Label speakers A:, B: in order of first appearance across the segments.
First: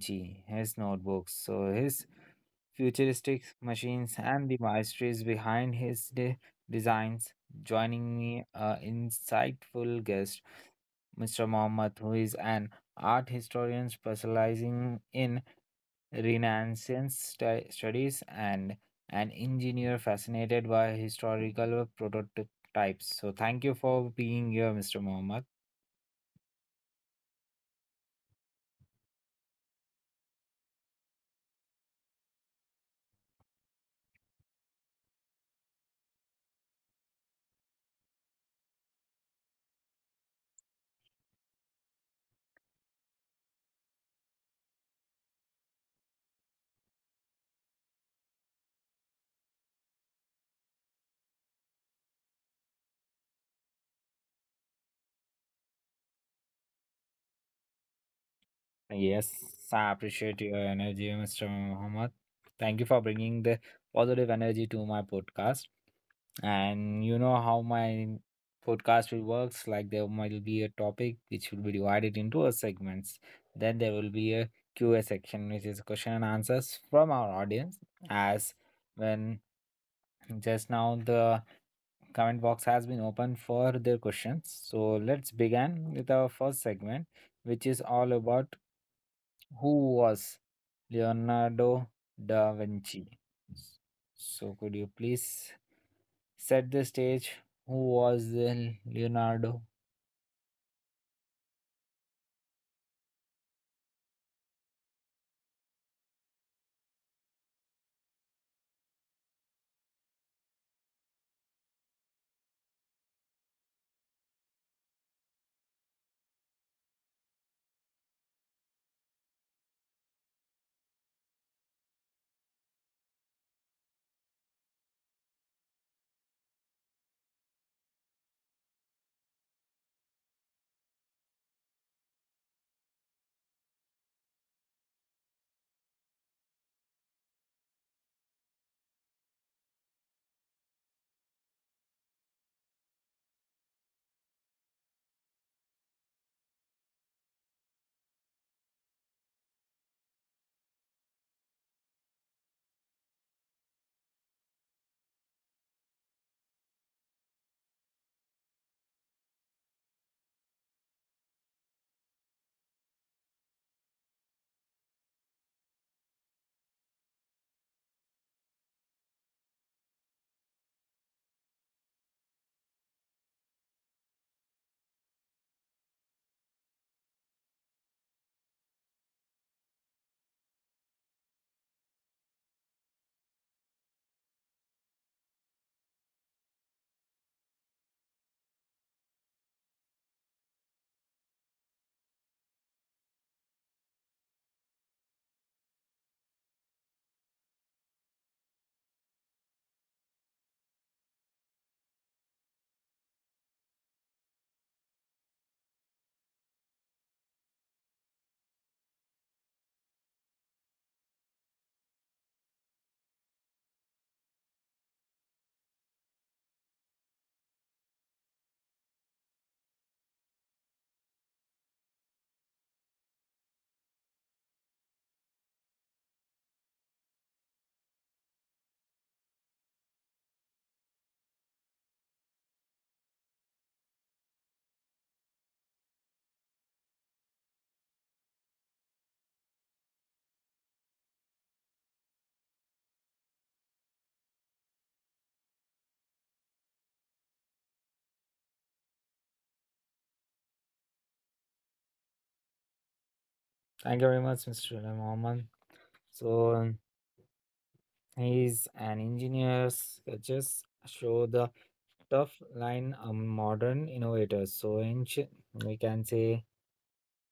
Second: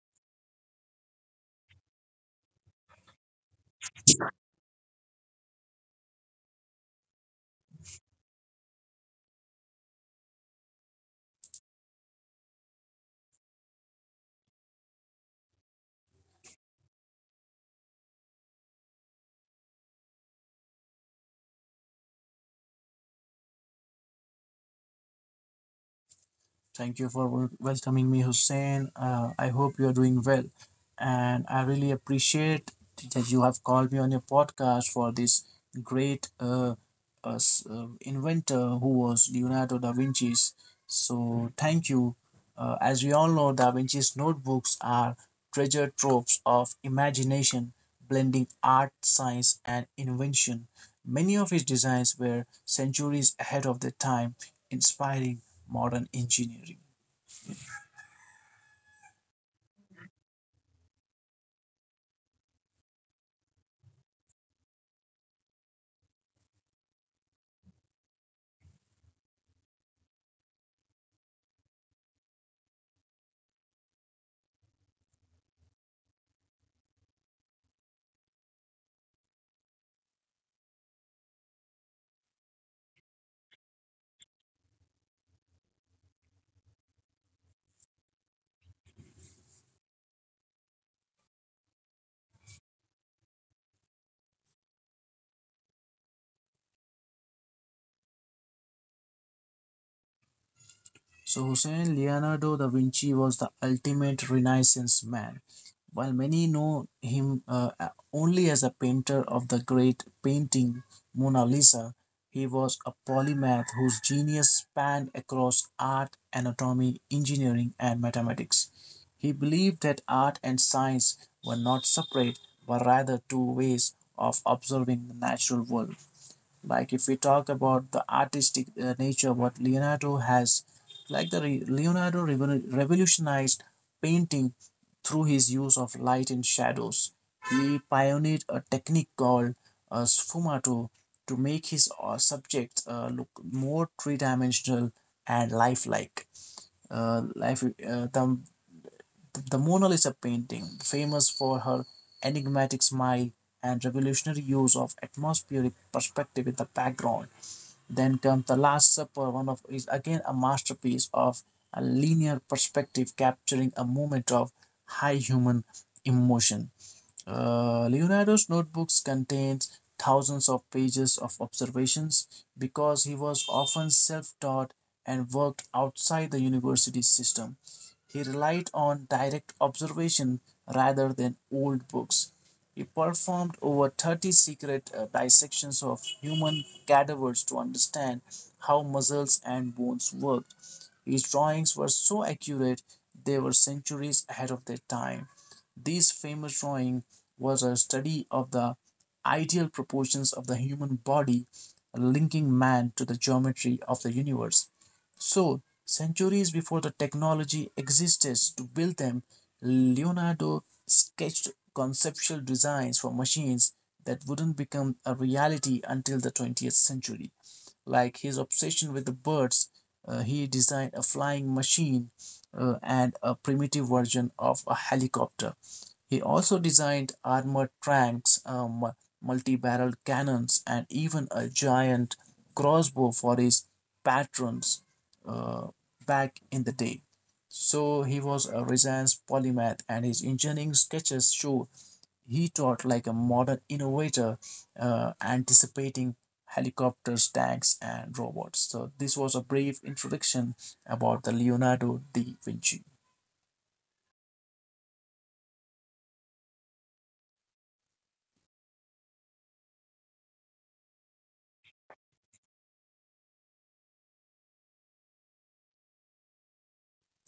A: Vinci, his notebooks, so his futuristic machines, and the mysteries behind his designs. Joining me, insightful guest, Mr. Mohammed, who is an art historian specializing in renaissance studies and an engineer fascinated by historical prototypes, so thank you for being here, Mr. Mohammed.
B: Thank you for welcoming me, Hussein. I hope you're doing well. And I really appreciate that you have called me on your podcast for this great inventor who was Leonardo da Vinci's. So, thank you. As we all know, da Vinci's notebooks are treasure troves of imagination, blending art, science, and invention. Many of his designs were centuries ahead of their time, inspiring modern engineering.
A: Yes, I appreciate your energy, Mr. Mohammed. Thank you for bringing the positive energy to my podcast. And you know how my podcast will works, like, there might be a topic which will be divided into a segments, then there will be a Q A section, which is question and answers from our audience, as when just now the comment box has been open for their questions. So let's begin with our first segment, which is all about who was Leonardo da Vinci. So could you please set the stage? Who was then Leonardo?
B: So, Hussein, Leonardo da Vinci was the ultimate Renaissance man. While many know him only as a painter of the great painting Mona Lisa, he was a polymath whose genius spanned across art, anatomy, engineering, and mathematics. He believed that art and science were not separate, but rather two ways of observing the natural world. Like if we talk about the artistic nature what Leonardo has, like Leonardo revolutionized painting through his use of light and shadows. He pioneered a technique called sfumato to make his subjects look more three-dimensional and lifelike. uh, life uh, the, the Mona Lisa painting, famous for her enigmatic smile and revolutionary use of atmospheric perspective in the background. Then comes The Last Supper, one of is again a masterpiece of a linear perspective, capturing a moment of high human emotion. Leonardo's notebooks contains thousands of pages of observations because he was often self-taught and worked outside the university system. He relied on direct observation rather than old books. He performed over 30 secret dissections of human cadavers to understand how muscles and bones worked. His drawings were so accurate, they were centuries ahead of their time. This famous drawing was a study of the ideal proportions of the human body, linking man to the geometry of the universe. So, centuries before the technology existed to build them, Leonardo sketched conceptual designs for machines that wouldn't become a reality until the 20th century, like his obsession with the birds. He designed a flying machine and a primitive version of a helicopter. He also designed armored tanks, multi barrel cannons, and even a giant crossbow for his patrons uh, back in the day. So he was a Renaissance polymath, and his engineering sketches show he taught like a modern innovator, anticipating helicopters, tanks, and robots. So, this was a brief introduction about the Leonardo da Vinci.
A: Thank you very much, Mr. Mohammed. So he's an engineer sketches show the tough line of modern innovators, so ancient, we can say,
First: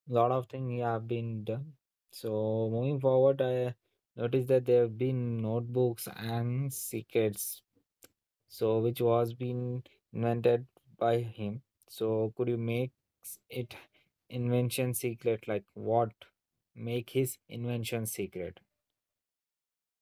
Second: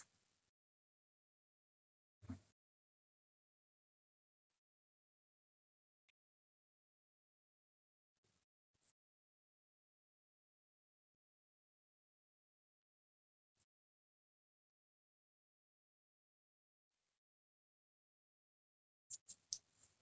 A: a lot of things have been done. So moving forward, I noticed that there have been notebooks and secrets, so which was been invented by him. So could you make it invention secret? Like, what make his invention secret?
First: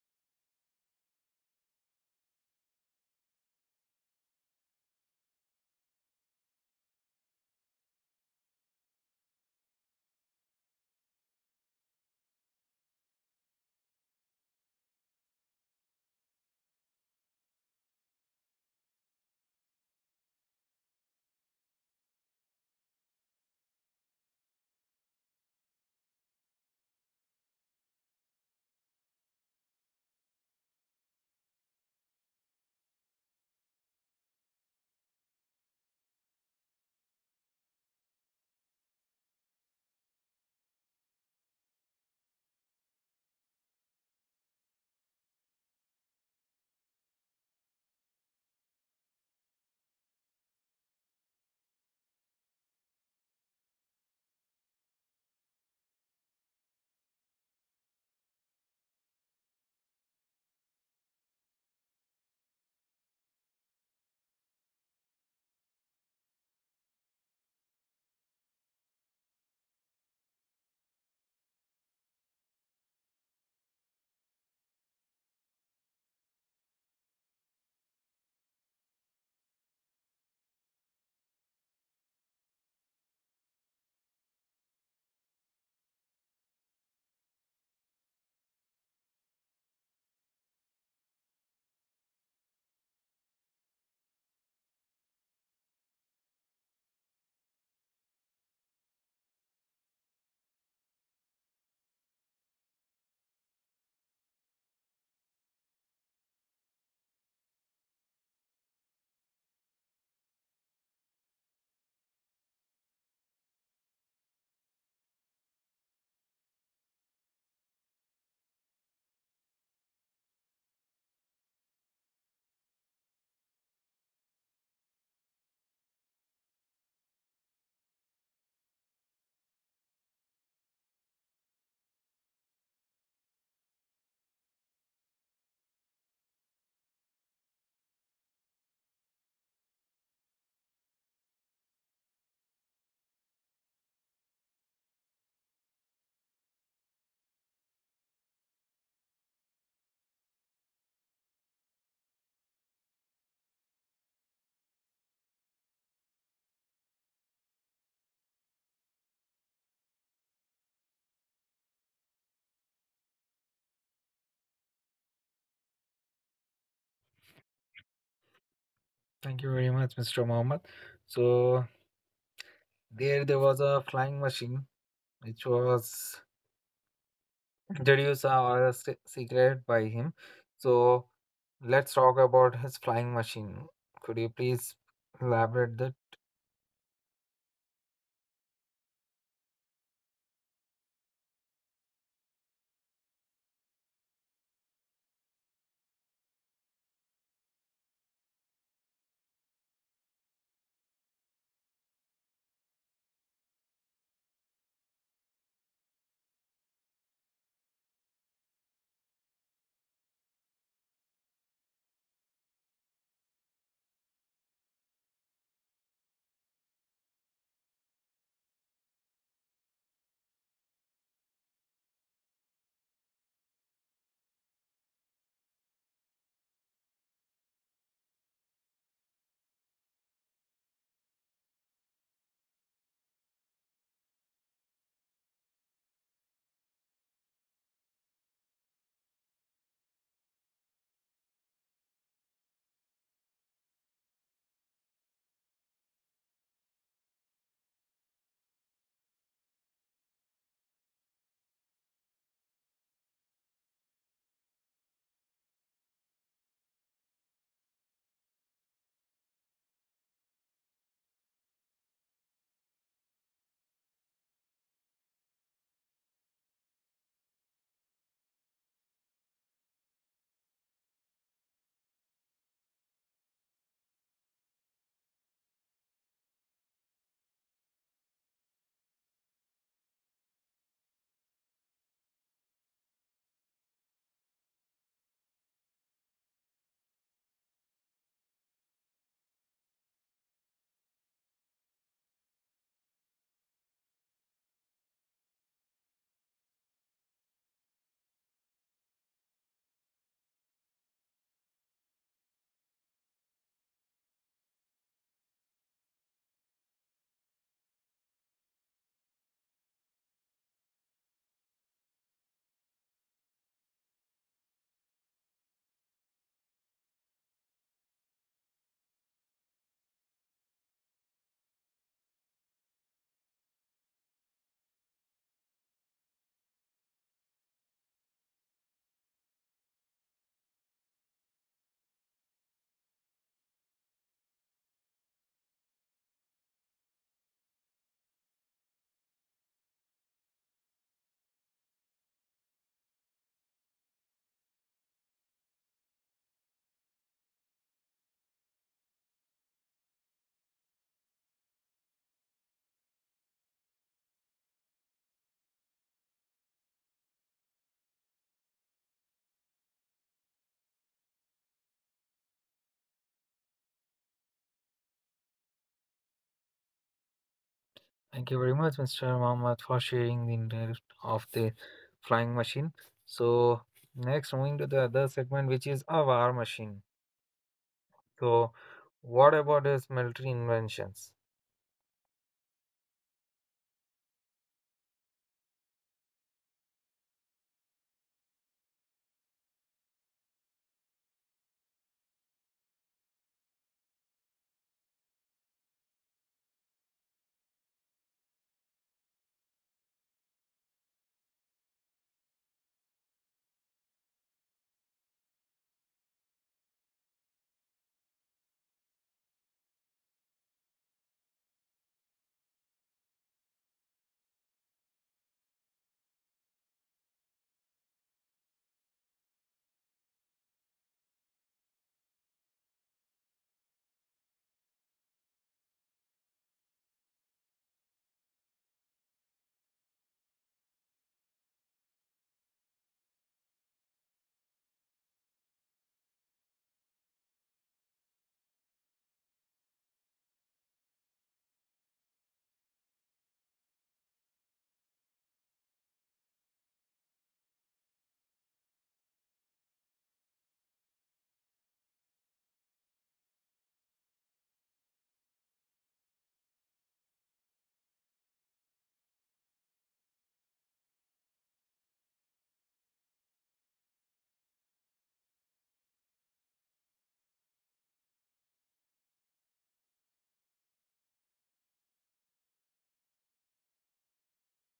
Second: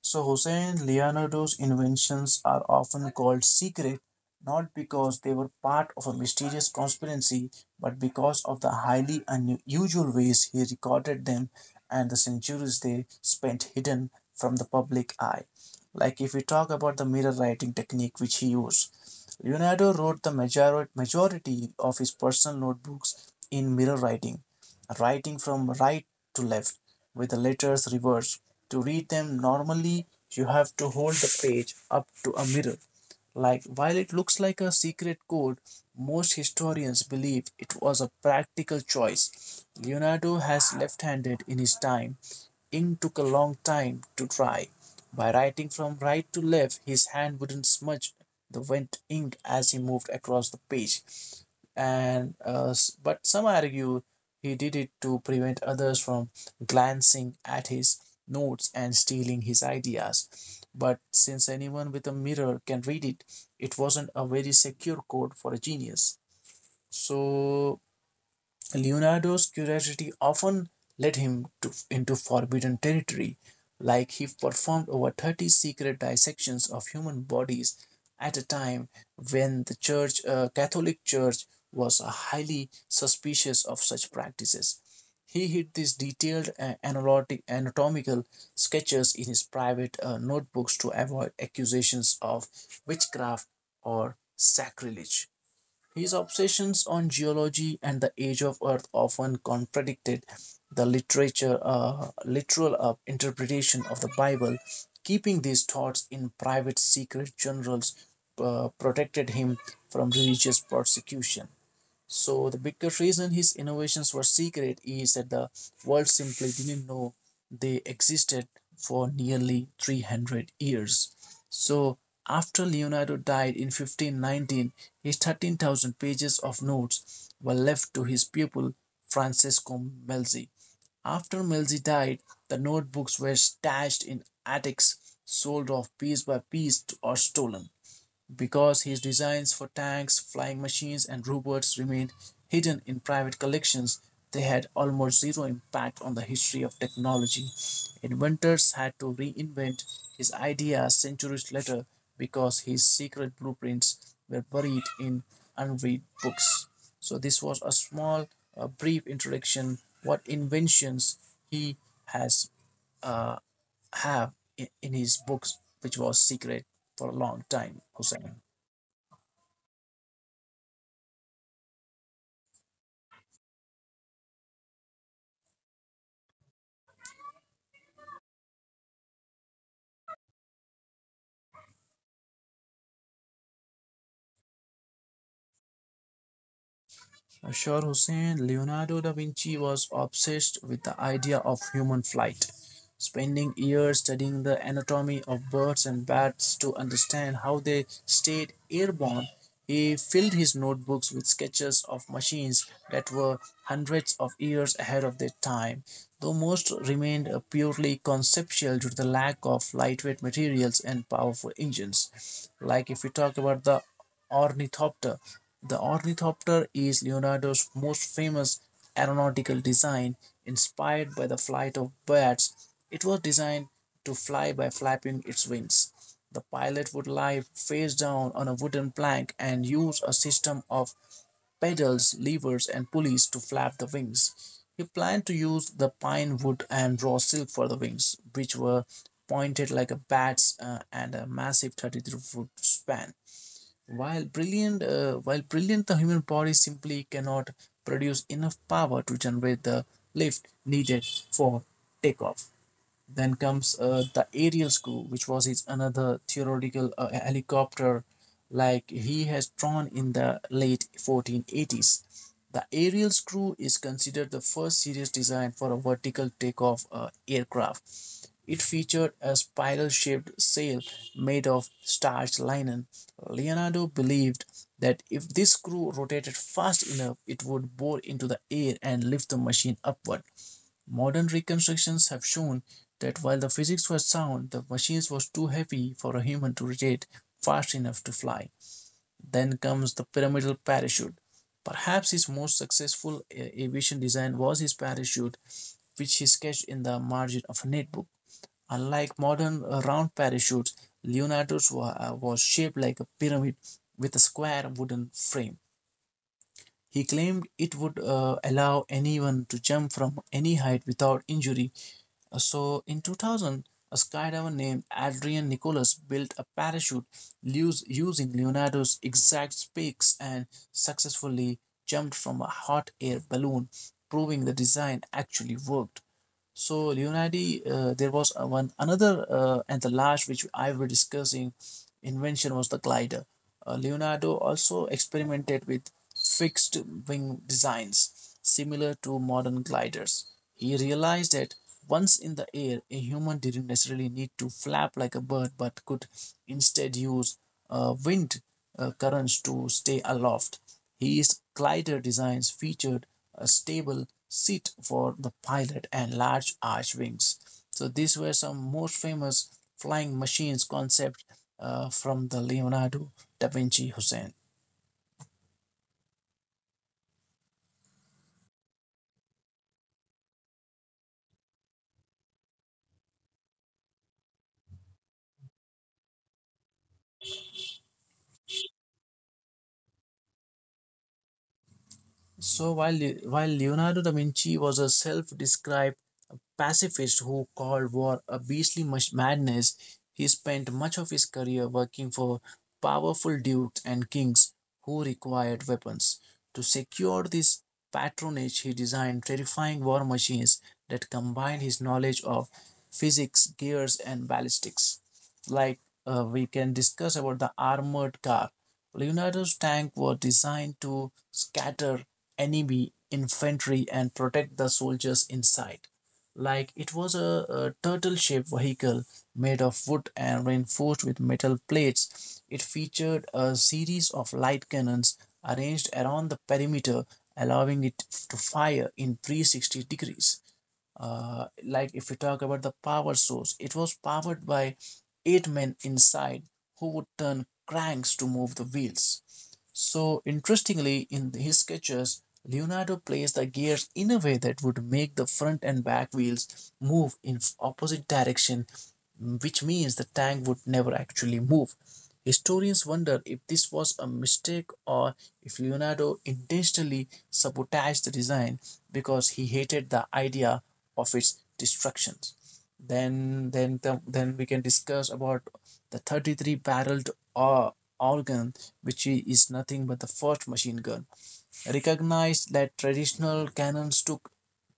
B: So, Hussein, Leonardo's inventions are often called secret not because they were part of a mysterious conspiracy, but because of the highly unusual ways he recorded them and the centuries they spent hidden from the public eye. Like if we talk about the mirror writing technique which he used, Leonardo wrote the majority of his personal notebooks in mirror writing, writing from right to left with the letters reversed. To read them normally, you have to hold the page up to a mirror. Like while it looks like a secret code, most historians believe it was a practical choice. Leonardo was left-handed in his time. Ink took a long time to dry. By writing from right to left, his hand wouldn't smudge the wet ink as he moved across the page, and but some argue he did it to prevent others from glancing at his notes and stealing his ideas. But since anyone with a mirror can read it, it wasn't a very secure code for a genius. So Leonardo's curiosity often led him to, into forbidden territory. Like he performed over 30 secret dissections of human bodies at a time when the church, Catholic Church was highly suspicious of such practices. He hid these detailed anatomical sketches in his private notebooks to avoid accusations of witchcraft or sacrilege. His obsessions on geology and the age of Earth often contradicted the literal interpretation of the Bible. Keeping these thoughts in private secret journals protected him from religious persecution. So the bigger reason his innovations were secret is that the world simply didn't know they existed for nearly 300 years. So after Leonardo died in 1519, his 13,000 pages of notes were left to his pupil Francesco Melzi. After Melzi died, the notebooks were stashed in attics, sold off piece by piece or stolen. Because his designs for tanks, flying machines, and robots remained hidden in private collections, they had almost zero impact on the history of technology. Inventors had to reinvent his ideas centuries later because his secret blueprints were buried in unread books. So this was a small, brief introduction what inventions he has uh, have in his books, which was secret for a long time, Hussein.
A: Thank you very much, Mr. Mohammed. So there was a flying machine which was introduced or secret by him. So let's talk about his flying machine. Could you please elaborate that?
B: Ashar Hussain, Leonardo da Vinci was obsessed with the idea of human flight, spending years studying the anatomy of birds and bats to understand how they stayed airborne. He filled his notebooks with sketches of machines that were hundreds of years ahead of their time, though most remained purely conceptual due to the lack of lightweight materials and powerful engines. Like if we talk about the Ornithopter. The ornithopter is Leonardo's most famous aeronautical design, inspired by the flight of birds. It was designed to fly by flapping its wings. The pilot would lie face down on a wooden plank and use a system of pedals, levers, and pulleys to flap the wings. He planned to use the pine wood and raw silk for the wings, which were pointed like a bat's, and a massive 33-foot span. While brilliant, the human body simply cannot produce enough power to generate the lift needed for takeoff. Then comes the aerial school, which was his another theoretical helicopter, like he has drawn in the late 1480s. The aerial screw is considered the first serious design for a vertical takeoff aircraft. It featured a spiral shaped sail made of starched linen. Leonardo believed that if this screw rotated fast enough, it would bore into the air and lift the machine upward. Modern reconstructions have shown that while the physics was sound, the machines was too heavy for a human to rotate fast enough to fly. Then comes the pyramidal parachute. Perhaps his most successful aviation design was his parachute, which he sketched in the margin of a notebook. Unlike modern round parachutes, Leonardo's was shaped like a pyramid with a square wooden frame. He claimed it would allow anyone to jump from any height without injury. So, in 2000, a skydiver named Adrian Nicholas built a parachute using Leonardo's exact specs and successfully jumped from a hot air balloon, proving the design actually worked. So, there was one another, and the last which I were discussing invention was the glider. Leonardo also experimented with fixed wing designs similar to modern gliders. He realized that once in the air, a human didn't necessarily need to flap like a bird but could instead use wind currents to stay aloft. His glider designs featured a stable seat for the pilot and large arch wings. So these were some most famous flying machines concept from the Leonardo Da Vinci, Hussein.
A: Thank you very much, Mr. Mohammed, for sharing the details of the flying machine. So, next, moving to the other segment, which is a war machine. So, what about its military inventions?
B: So while Leonardo da Vinci was a self-described pacifist who called war a madness, he spent much of his career working for powerful dukes and kings who required weapons. To secure this patronage, he designed terrifying war machines that combined his knowledge of physics, gears, and ballistics. Like we can discuss about the armored car. Leonardo's tank were designed to scatter enemy infantry and protect the soldiers inside. Like it was a turtle shaped vehicle made of wood and reinforced with metal plates. It featured a series of light cannons arranged around the perimeter, allowing it to fire in 360 degrees. Like if we talk about the power source, it was powered by eight men inside who would turn cranks to move the wheels. So, interestingly, in his sketches, Leonardo placed the gears in a way that would make the front and back wheels move in opposite direction, which means the tank would never actually move. Historians wonder if this was a mistake or if Leonardo intentionally sabotaged the design because he hated the idea of its destruction. Then, then, then we can discuss about the 33 barreled organ, which is nothing but the first machine gun. Recognized that traditional cannons took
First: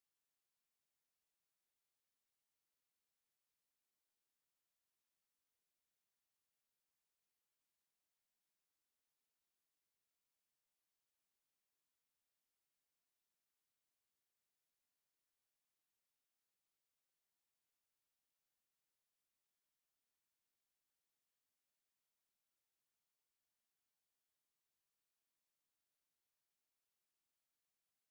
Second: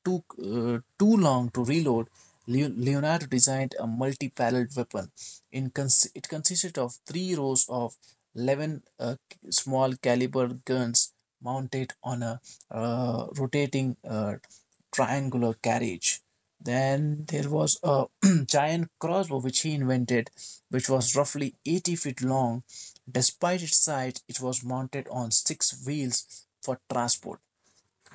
B: took uh, too long to reload, Leonardo designed a multi-barreled weapon. It consisted of three rows of 11 small caliber guns mounted on a rotating triangular carriage. Then there was a giant crossbow which he invented, which was roughly 80 feet long. Despite its size, it was mounted on six wheels for transport.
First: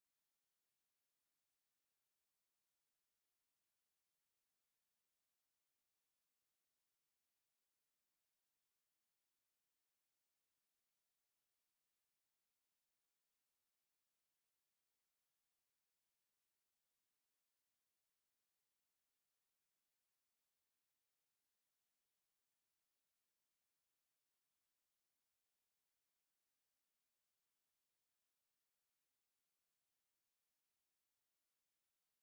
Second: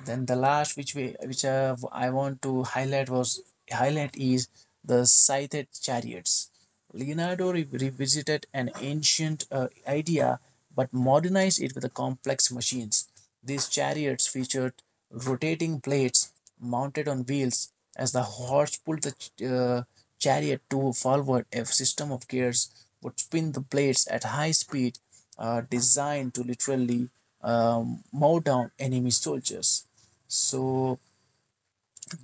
B: Then the last which we which I want to highlight was highlight is the scythed chariots. Leonardo revisited an ancient idea but modernized it with the complex machines. These chariots featured rotating plates mounted on wheels. As the horse pulled the chariot to forward, a system of gears would spin the plates at high speed, designed to literally mow down enemy soldiers. So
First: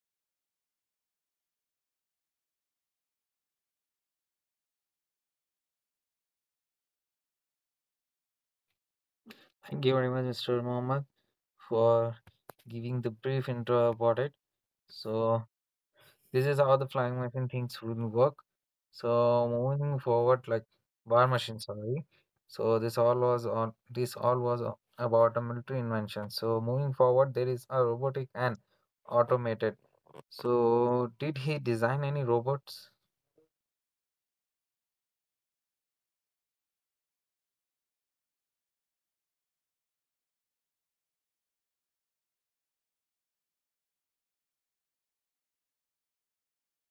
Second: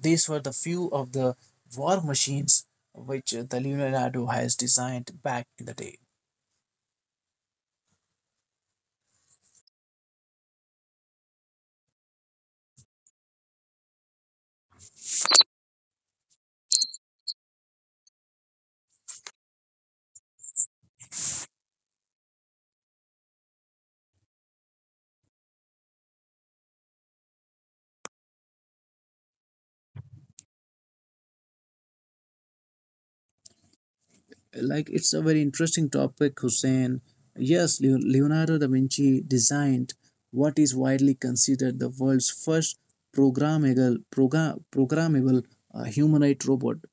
B: these were the few of the war machines which the Leonardo has designed back in the day.
A: Thank you very much, Mr. Mohammed, for giving the brief intro about it. So, this is how the flying machine things would work. So moving forward, like, war machine, sorry. So this all was about a military invention. So moving forward, there is a robotic and automated. So did he design any robots?
B: Like, it's a very interesting topic, Hussein. Yes, Leonardo da Vinci designed what is widely considered the world's first programmable, programmable, humanoid robot.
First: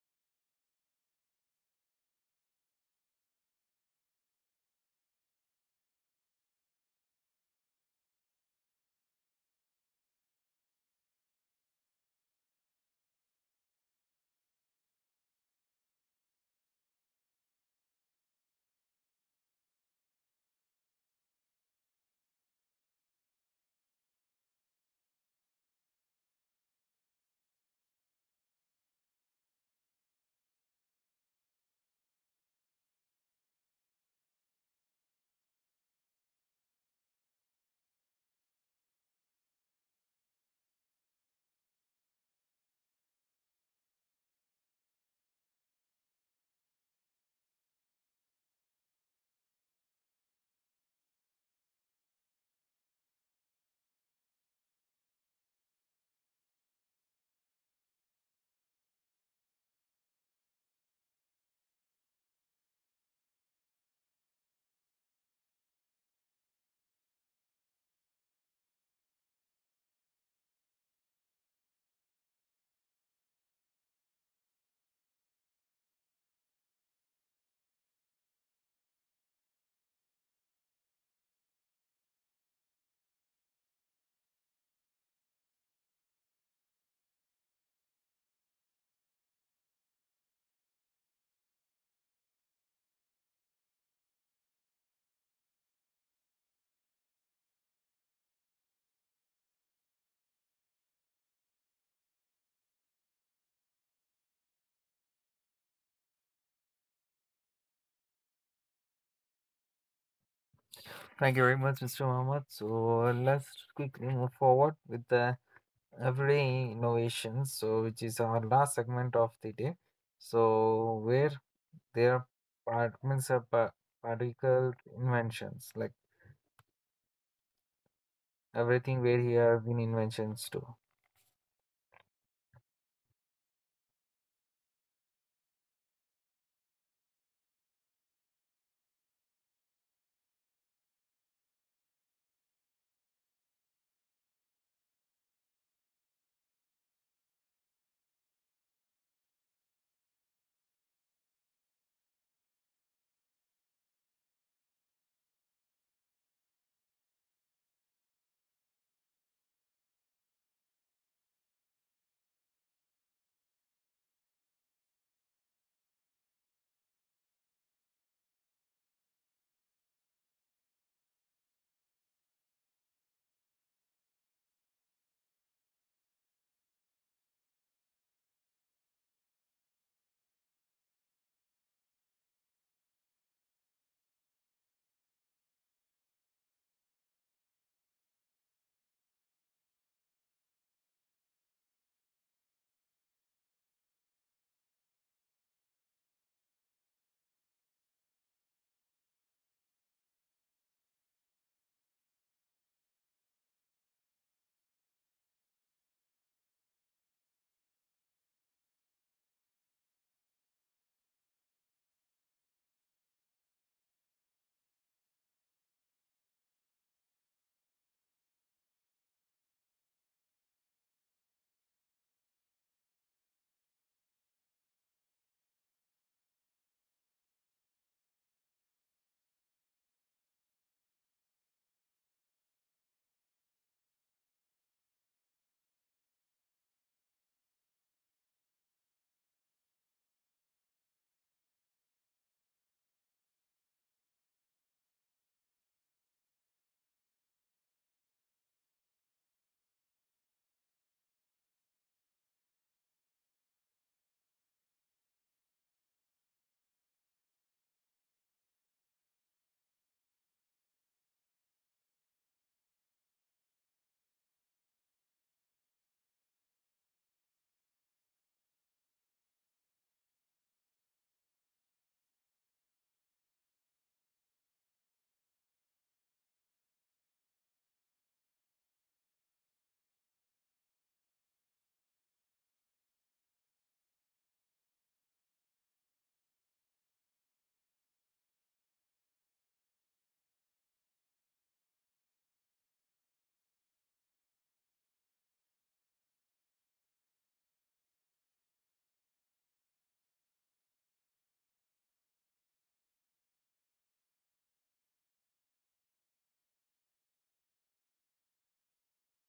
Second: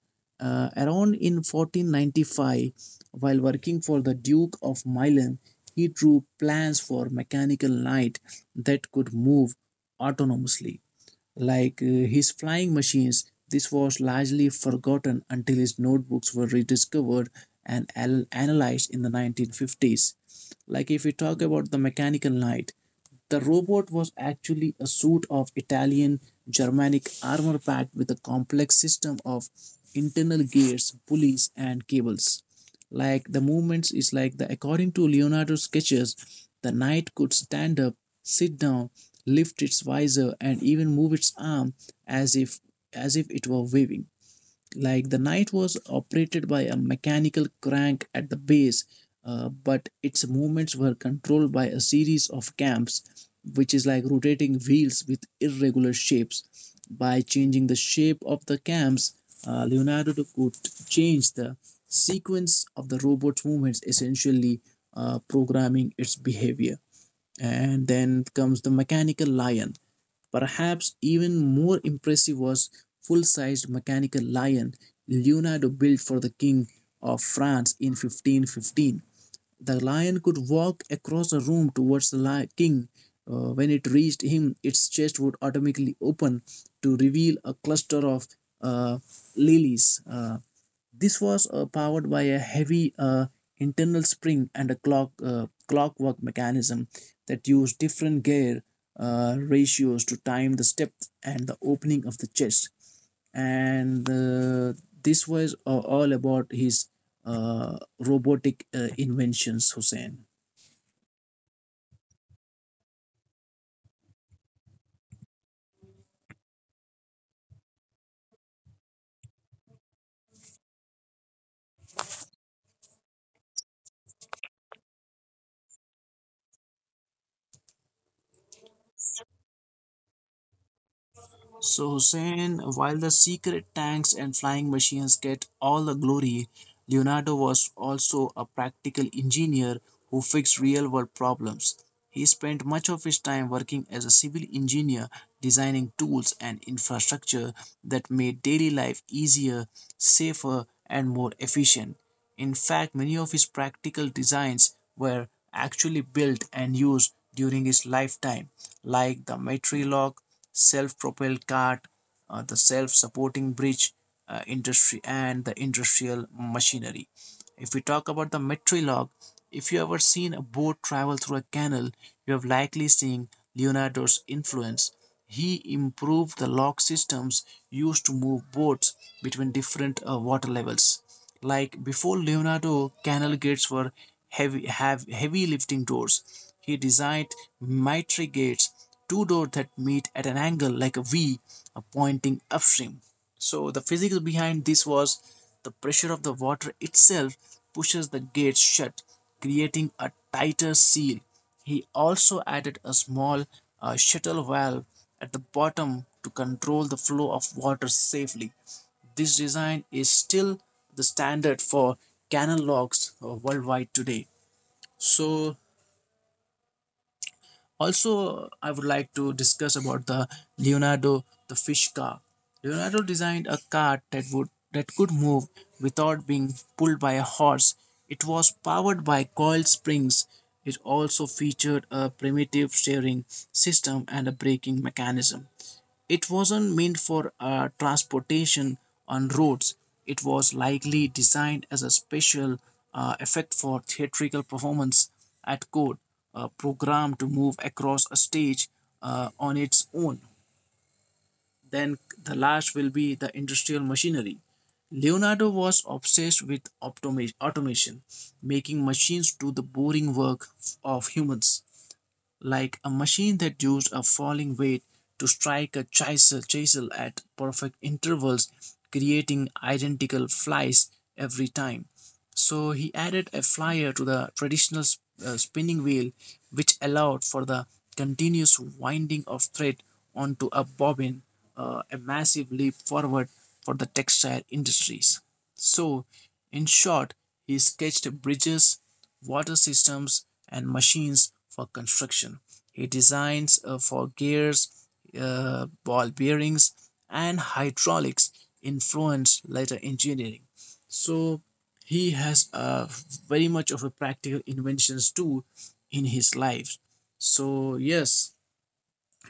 B: Around in 1495, while working for the Duke of Milan, he drew plans for mechanical knight that could move autonomously, like his flying machines. This was largely forgotten until his notebooks were rediscovered and analyzed in the 1950s. Like, if we talk about the mechanical knight, the robot was actually a suit of Italian Germanic armor packed with a complex system of internal gears, pulleys, and cables. Like, the movements is like the, according to Leonardo's sketches, the knight could stand up, sit down, lift its visor, and even move its arm as if, as if it were waving. Like, the knight was operated by a mechanical crank at the base, but its movements were controlled by a series of cams, which is like rotating wheels with irregular shapes. By changing the shape of the cams, Leonardo could change the sequence of the robot's movements, essentially programming its behavior. And then comes the mechanical lion. Perhaps even more impressive was full-sized mechanical lion Leonardo built for the king of France in 1515. The lion could walk across a room towards the king. When it reached him, its chest would automatically open to reveal a cluster of, uh, lilies. This was powered by a heavy, internal spring and a clockwork mechanism that use different gear ratios to time the step and the opening of the chest. And this was all about his robotic inventions, Hussein.
A: Thank you very much, Mr. Muhammad. So let's quickly move forward with the every innovation, so which is our last segment of the day. So where their part means a particle inventions, like, everything where here have been inventions too.
B: So, Hussein, while the secret tanks and flying machines get all the glory, Leonardo was also a practical engineer who fixed real world problems. He spent much of his time working as a civil engineer, designing tools and infrastructure that made daily life easier, safer, and more efficient. In fact, many of his practical designs were actually built and used during his lifetime, like the Metrilock self propelled cart, the self supporting bridge industry, and the industrial machinery. If we talk about the Metrilock, if you ever seen a boat travel through a canal, you have likely seen Leonardo's influence. He improved the lock systems used to move boats between different water levels. Like, before Leonardo, canal gates were heavy have heavy lifting doors. He designed mitre gates, two doors that meet at an angle like a V, pointing upstream. So the physics behind this was the pressure of the water itself pushes the gates shut, creating a tighter seal. He also added a small, shuttle valve at the bottom to control the flow of water safely. This design is still the standard for canon locks worldwide today. So also I would like to discuss about the Leonardo the fish car. Leonardo designed a cart that would that could move without being pulled by a horse. It was powered by coil springs. It also featured a primitive steering system and a braking mechanism. It wasn't meant for transportation on roads. It was likely designed as a special, effect for theatrical performance at court, a program to move across a stage on its own. Then the last will be the industrial machinery. Leonardo was obsessed with automation, making machines do the boring work of humans, like a machine that used a falling weight to strike a chisel at perfect intervals, creating identical flies every time. So he added a flyer to the traditional spinning wheel, which allowed for the continuous winding of thread onto a bobbin, a massive leap forward for the textile industries. So, in short, he sketched bridges, water systems, and machines for construction. He designs for gears, ball bearings, and hydraulics, influenced later engineering. So he has, very much of a practical inventions too in his life. So yes,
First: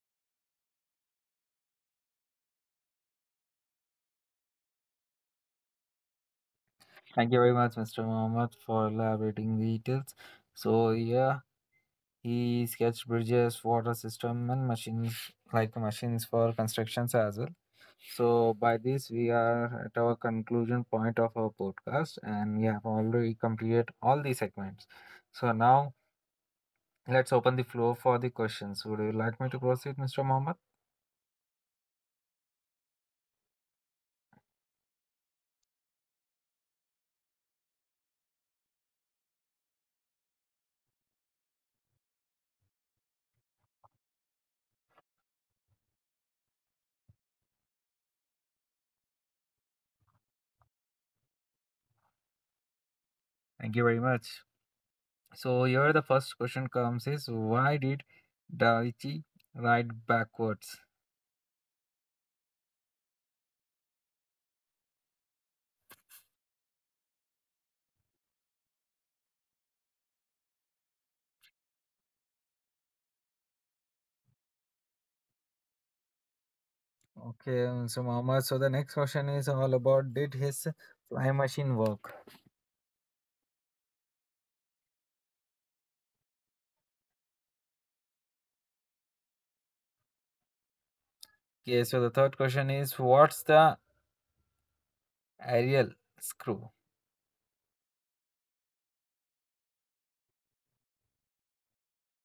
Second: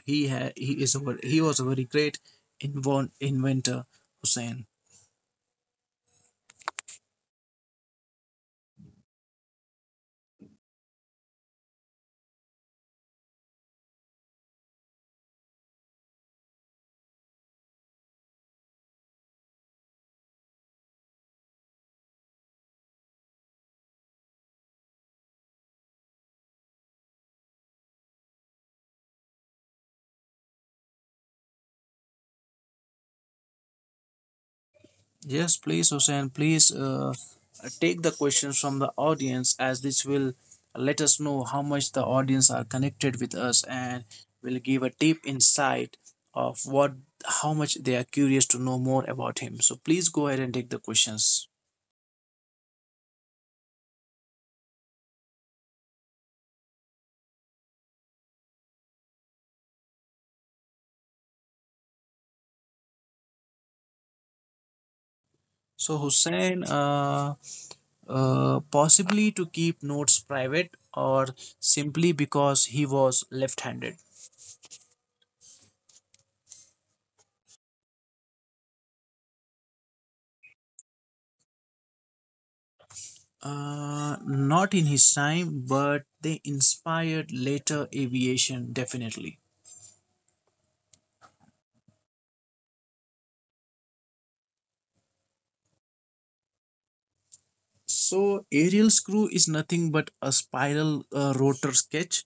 B: he ha- he is a, he was a very great, inventor, Hussein.
A: Thank you very much, Mr. Mohammed, for elaborating the details. So yeah, he sketched bridges, water system, and machines, like machines for constructions as well. So by this we are at our conclusion point of our podcast, and we have already completed all the segments. So now let's open the floor for the questions. Would you like me to proceed, Mr. Mohammed?
B: Yes, please, Hussein, please take the questions from the audience, as this will let us know how much the audience are connected with us and will give a deep insight of what, how much they are curious to know more about him. So please go ahead and take the questions.
A: Thank you very much. So here the first question comes is, why did Da Vinci write backwards?
B: So Hussein, possibly to keep notes private or simply because he was left-handed.
A: Okay, Mr. Mohammed. So the next question is all about, did his fly machine work?
B: Not in his time, but they inspired later aviation definitely.
A: Okay, so the third question is, what's the aerial screw?
B: So, aerial screw is nothing but a spiral rotor sketch,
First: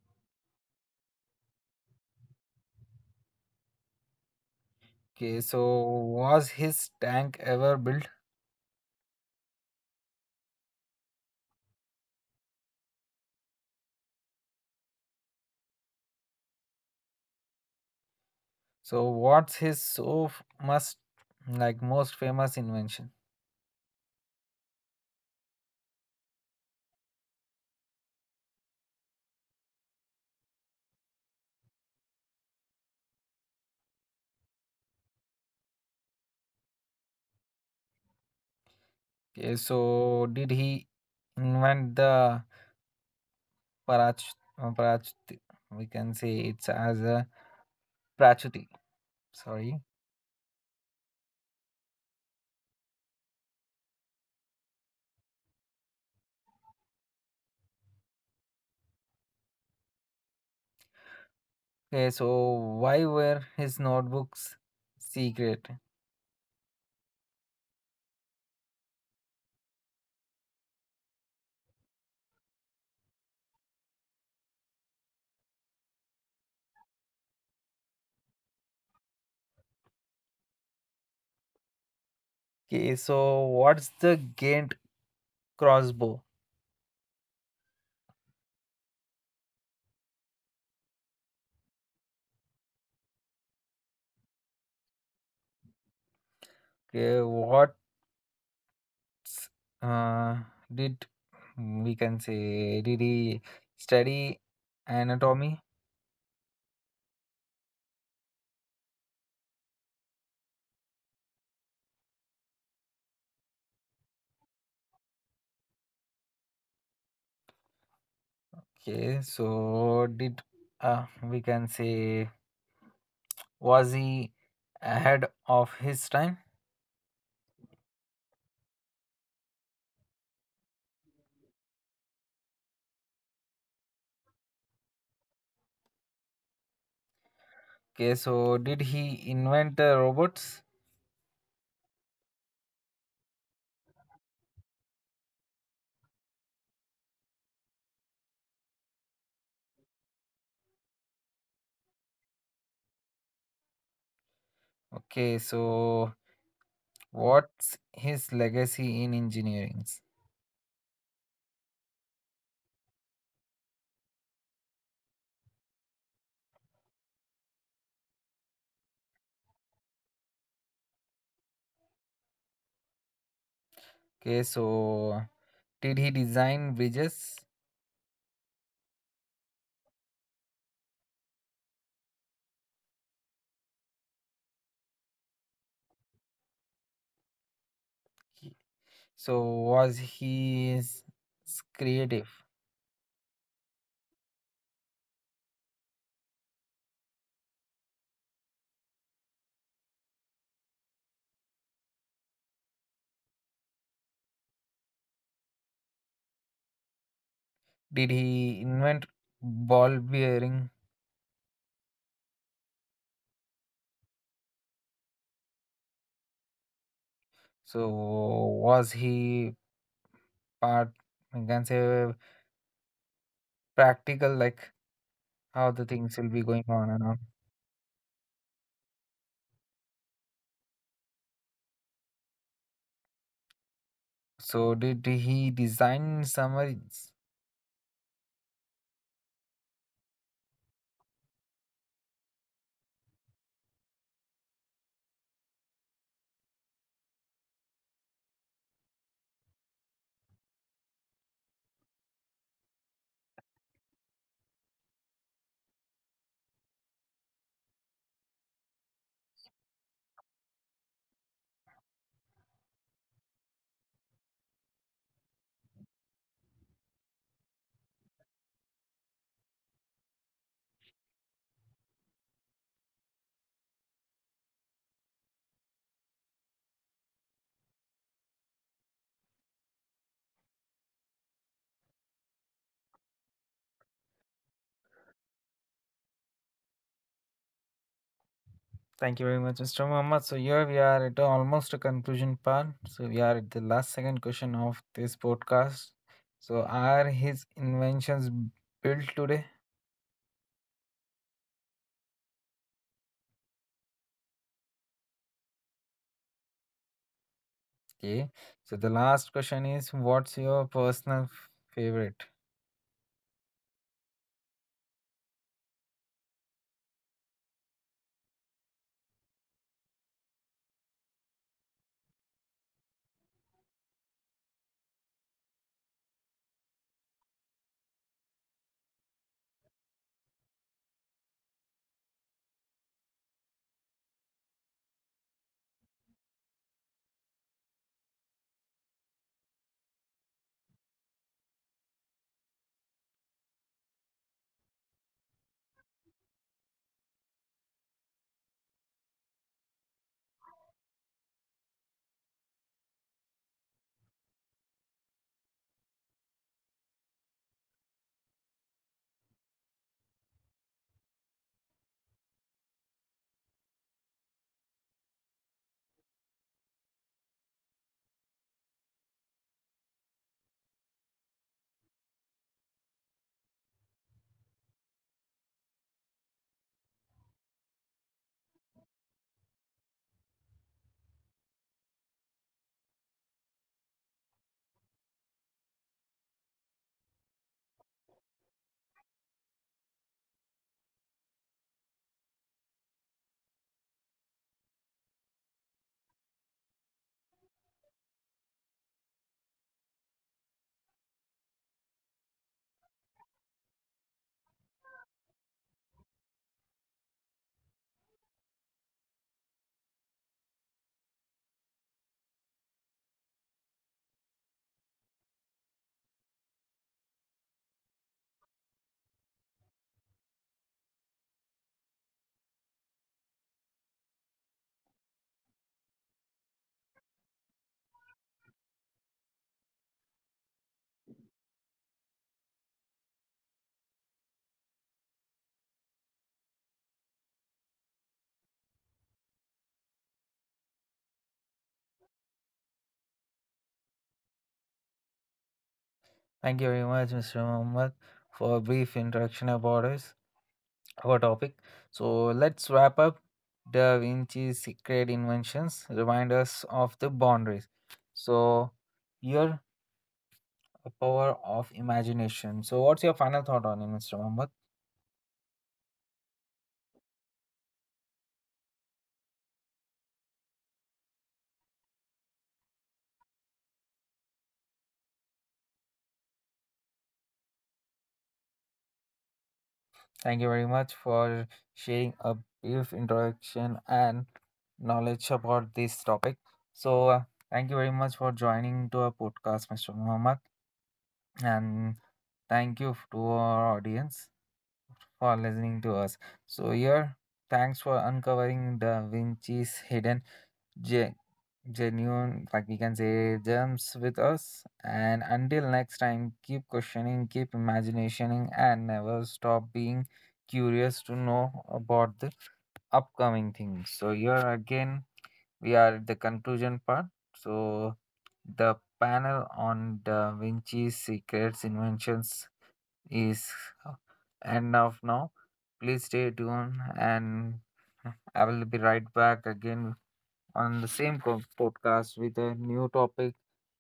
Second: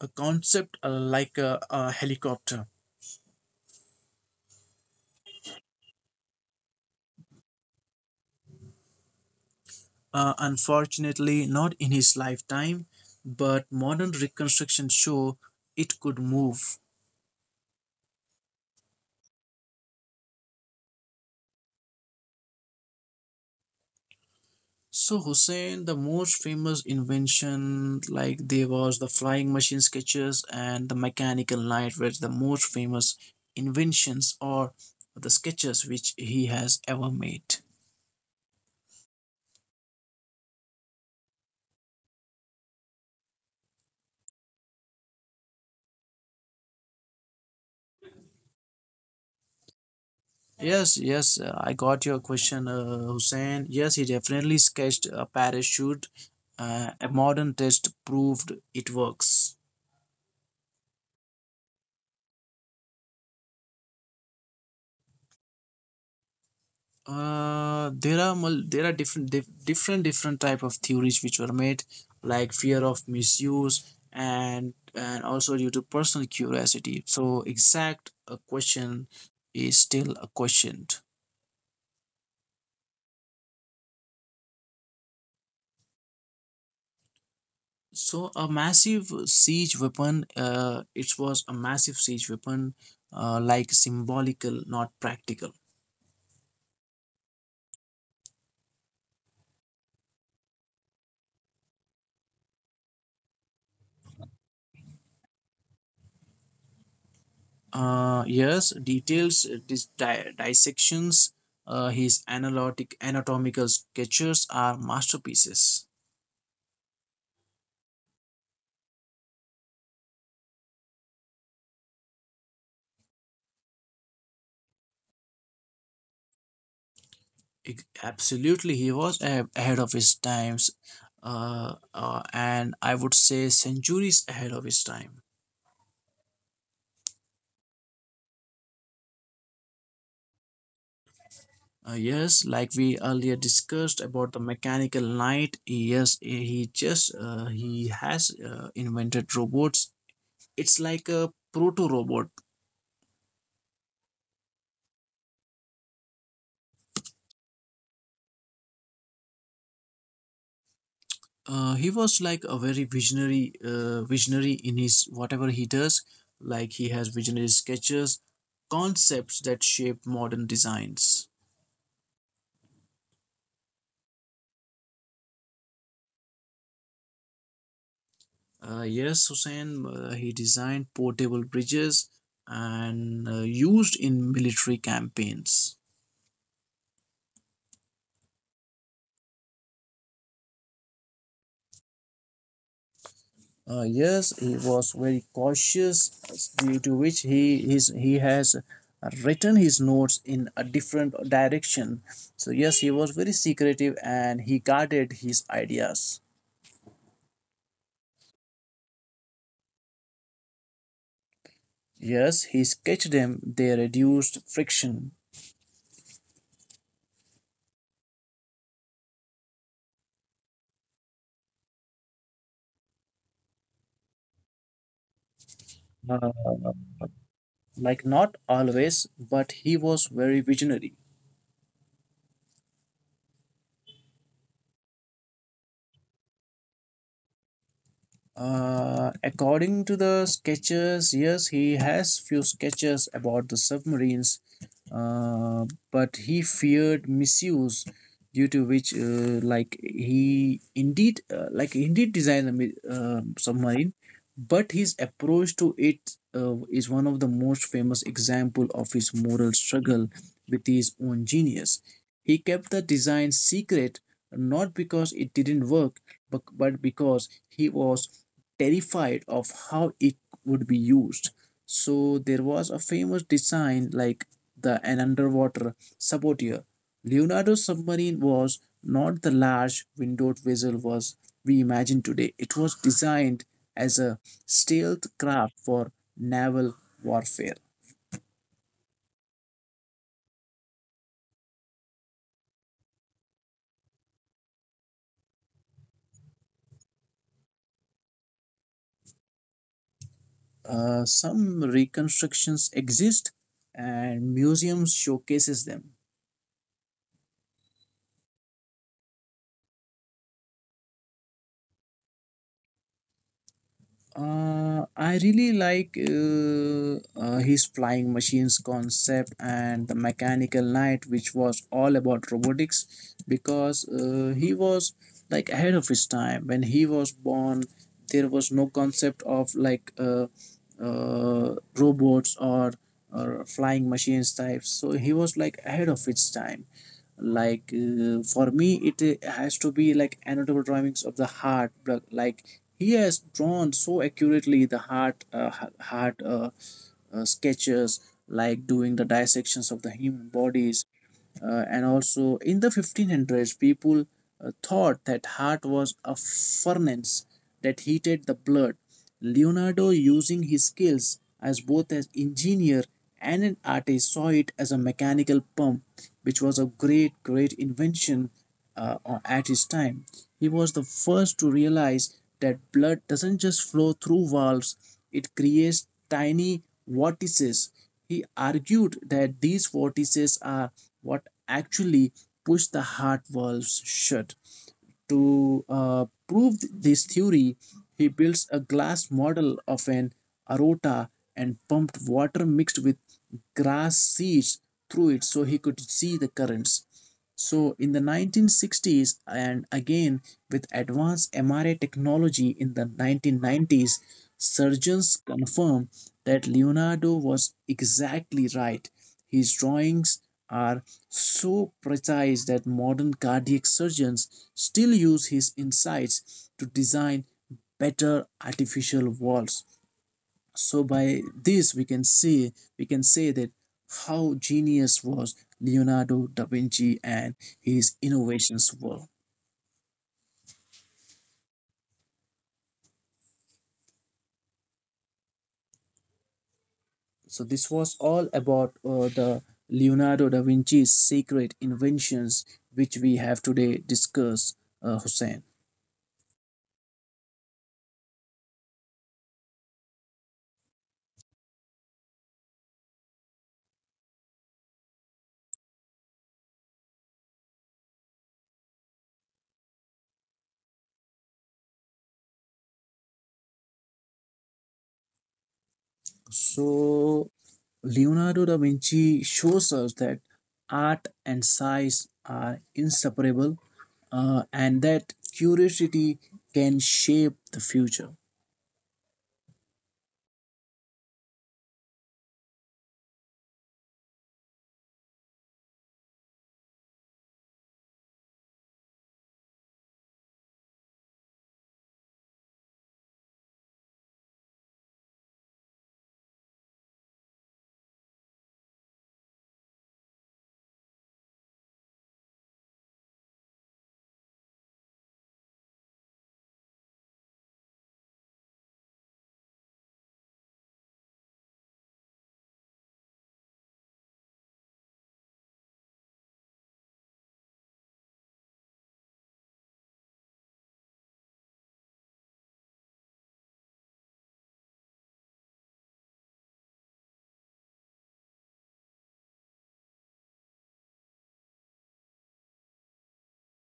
B: a concept like a helicopter.
A: Okay, so was his tank ever built?
B: Unfortunately, not in his lifetime, but modern reconstructions show it could move.
A: So what's his so f- must like most famous invention?
B: So Hussein, the most famous invention, like there was the flying machine sketches and the mechanical light were the most famous inventions or the sketches which he has ever made.
A: Okay, so did he invent the parach parachuti? We can say it's as a prachuti. Sorry.
B: Yes, yes, I got your question, Hussein. Yes, he definitely sketched a parachute. A modern test proved it works.
A: Okay, so why were his notebooks secret?
B: There are different, different different type of theories which were made, like fear of misuse and also due to personal curiosity. So exact a question is still a question.
A: Okay, so what's the Ghent crossbow?
B: So a massive siege weapon. It was a massive siege weapon, like symbolical, not practical.
A: Okay, s- uh, did, we can say, did he study anatomy?
B: Yes, details, dissections, his analytic anatomical sketches are masterpieces.
A: Okay, so did, we can say, was he ahead of his time?
B: Absolutely, he was ahead of his times, and I would say centuries ahead of his time.
A: Okay, so did he invent the robots?
B: Yes, like we earlier discussed about the mechanical knight. Yes, he just he has invented robots. It's like a proto robot.
A: Okay, so what's his legacy in engineering?
B: He was like a very visionary, visionary in his whatever he does. Like, he has visionary sketches, concepts that shape modern designs.
A: Okay, so did he design bridges?
B: Yes, Hussein, he designed portable bridges and used in military campaigns.
A: Okay, so was he creative?
B: Yes, he was very cautious, due to which he has written his notes in a different direction. So yes, he was very secretive and he guarded his ideas.
A: Did he invent ball bearing?
B: Yes, he sketched them. They reduced friction.
A: So was he part, I can say, practical, like how the things will be going
B: Uh,
A: on and on.
B: like, not always, but he was very visionary.
A: So did he design summaries?
B: According to the sketches, yes, he has few sketches about the submarines, uh, but he feared misuse, due to which, like he indeed, like he did design a submarine, but his approach to it is one of the most famous example of his moral struggle with his own genius. He kept the design secret, not because it didn't work, but because he was terrified of how it would be used. So there was a famous design like the an underwater saboteur. Leonardo's submarine was not the large windowed vessel was we imagine today. It was designed as a stealth craft for naval warfare.
A: Thank you very much, Mr. Muhammad. So here we are at almost a conclusion part. So we are at the last second question of this podcast. So are his inventions built today?
B: Some reconstructions exist and museums showcases them.
A: Okay. So the last question is, what's your personal favorite?
B: I really like, his flying machines concept and the Mechanical Knight, which was all about robotics, because he was like ahead of his time. When he was born, there was no concept of like robots or flying machines types. So he was like ahead of its time. Like for me, it has to be like anatomical drawings of the heart. But, like, he has drawn so accurately the heart, heart, sketches, like doing the dissections of the human bodies, and also in the 1500s people thought that heart was a furnace that heated the blood. Leonardo, using his skills as both an engineer and an artist, saw it as a mechanical pump, which was a great, great invention uh, at his time. He was the first to realize that blood doesn't just flow through valves, it creates tiny vortices. He argued that these vortices are what actually push the heart valves shut. To prove this theory, he builds a glass model of an aorta and pumped water mixed with grass seeds through it so he could see the currents. So in the 1960s, and again with advanced MRI technology in the 1990s, surgeons confirmed that Leonardo was exactly right. His drawings are so precise that modern cardiac surgeons still use his insights to design better artificial walls. So by this we can see we can say that how genius was Leonardo da Vinci and his innovations were. So this was all about the Leonardo da Vinci's secret inventions which we have today discussed, Hussein.
A: Thank you very much, Mr. Muhammad, for a brief introduction about us, our topic. So let's wrap up Da Vinci's secret inventions, remind us of the boundaries. So here, a power of imagination. So what's your final thought on it, Mr. Muhammad?
B: So Leonardo da Vinci shows us that art and science are inseparable, and that curiosity can shape the future.
A: Thank you very much for sharing a brief introduction and knowledge about this topic. So thank you very much for joining to our podcast, Mr. Muhammad, and thank you to our audience for listening to us. So here, thanks for uncovering Da Vinci's hidden ge- genuine, like we can say, gems with us. And until next time, keep questioning, keep imagining, and never stop being curious to know about the upcoming things. So here again, we are at the conclusion part. So the panel on Da Vinci's secrets, inventions, is enough now. Please stay tuned, and I will be right back again on the same podcast with a new topic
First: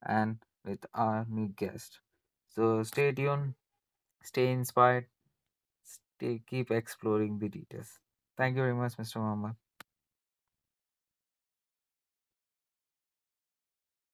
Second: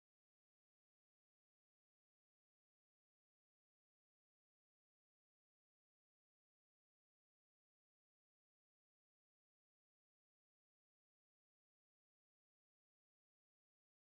A: and with our new guest. So stay tuned, stay inspired, stay keep exploring the details. Thank you very much, Mr. Mama.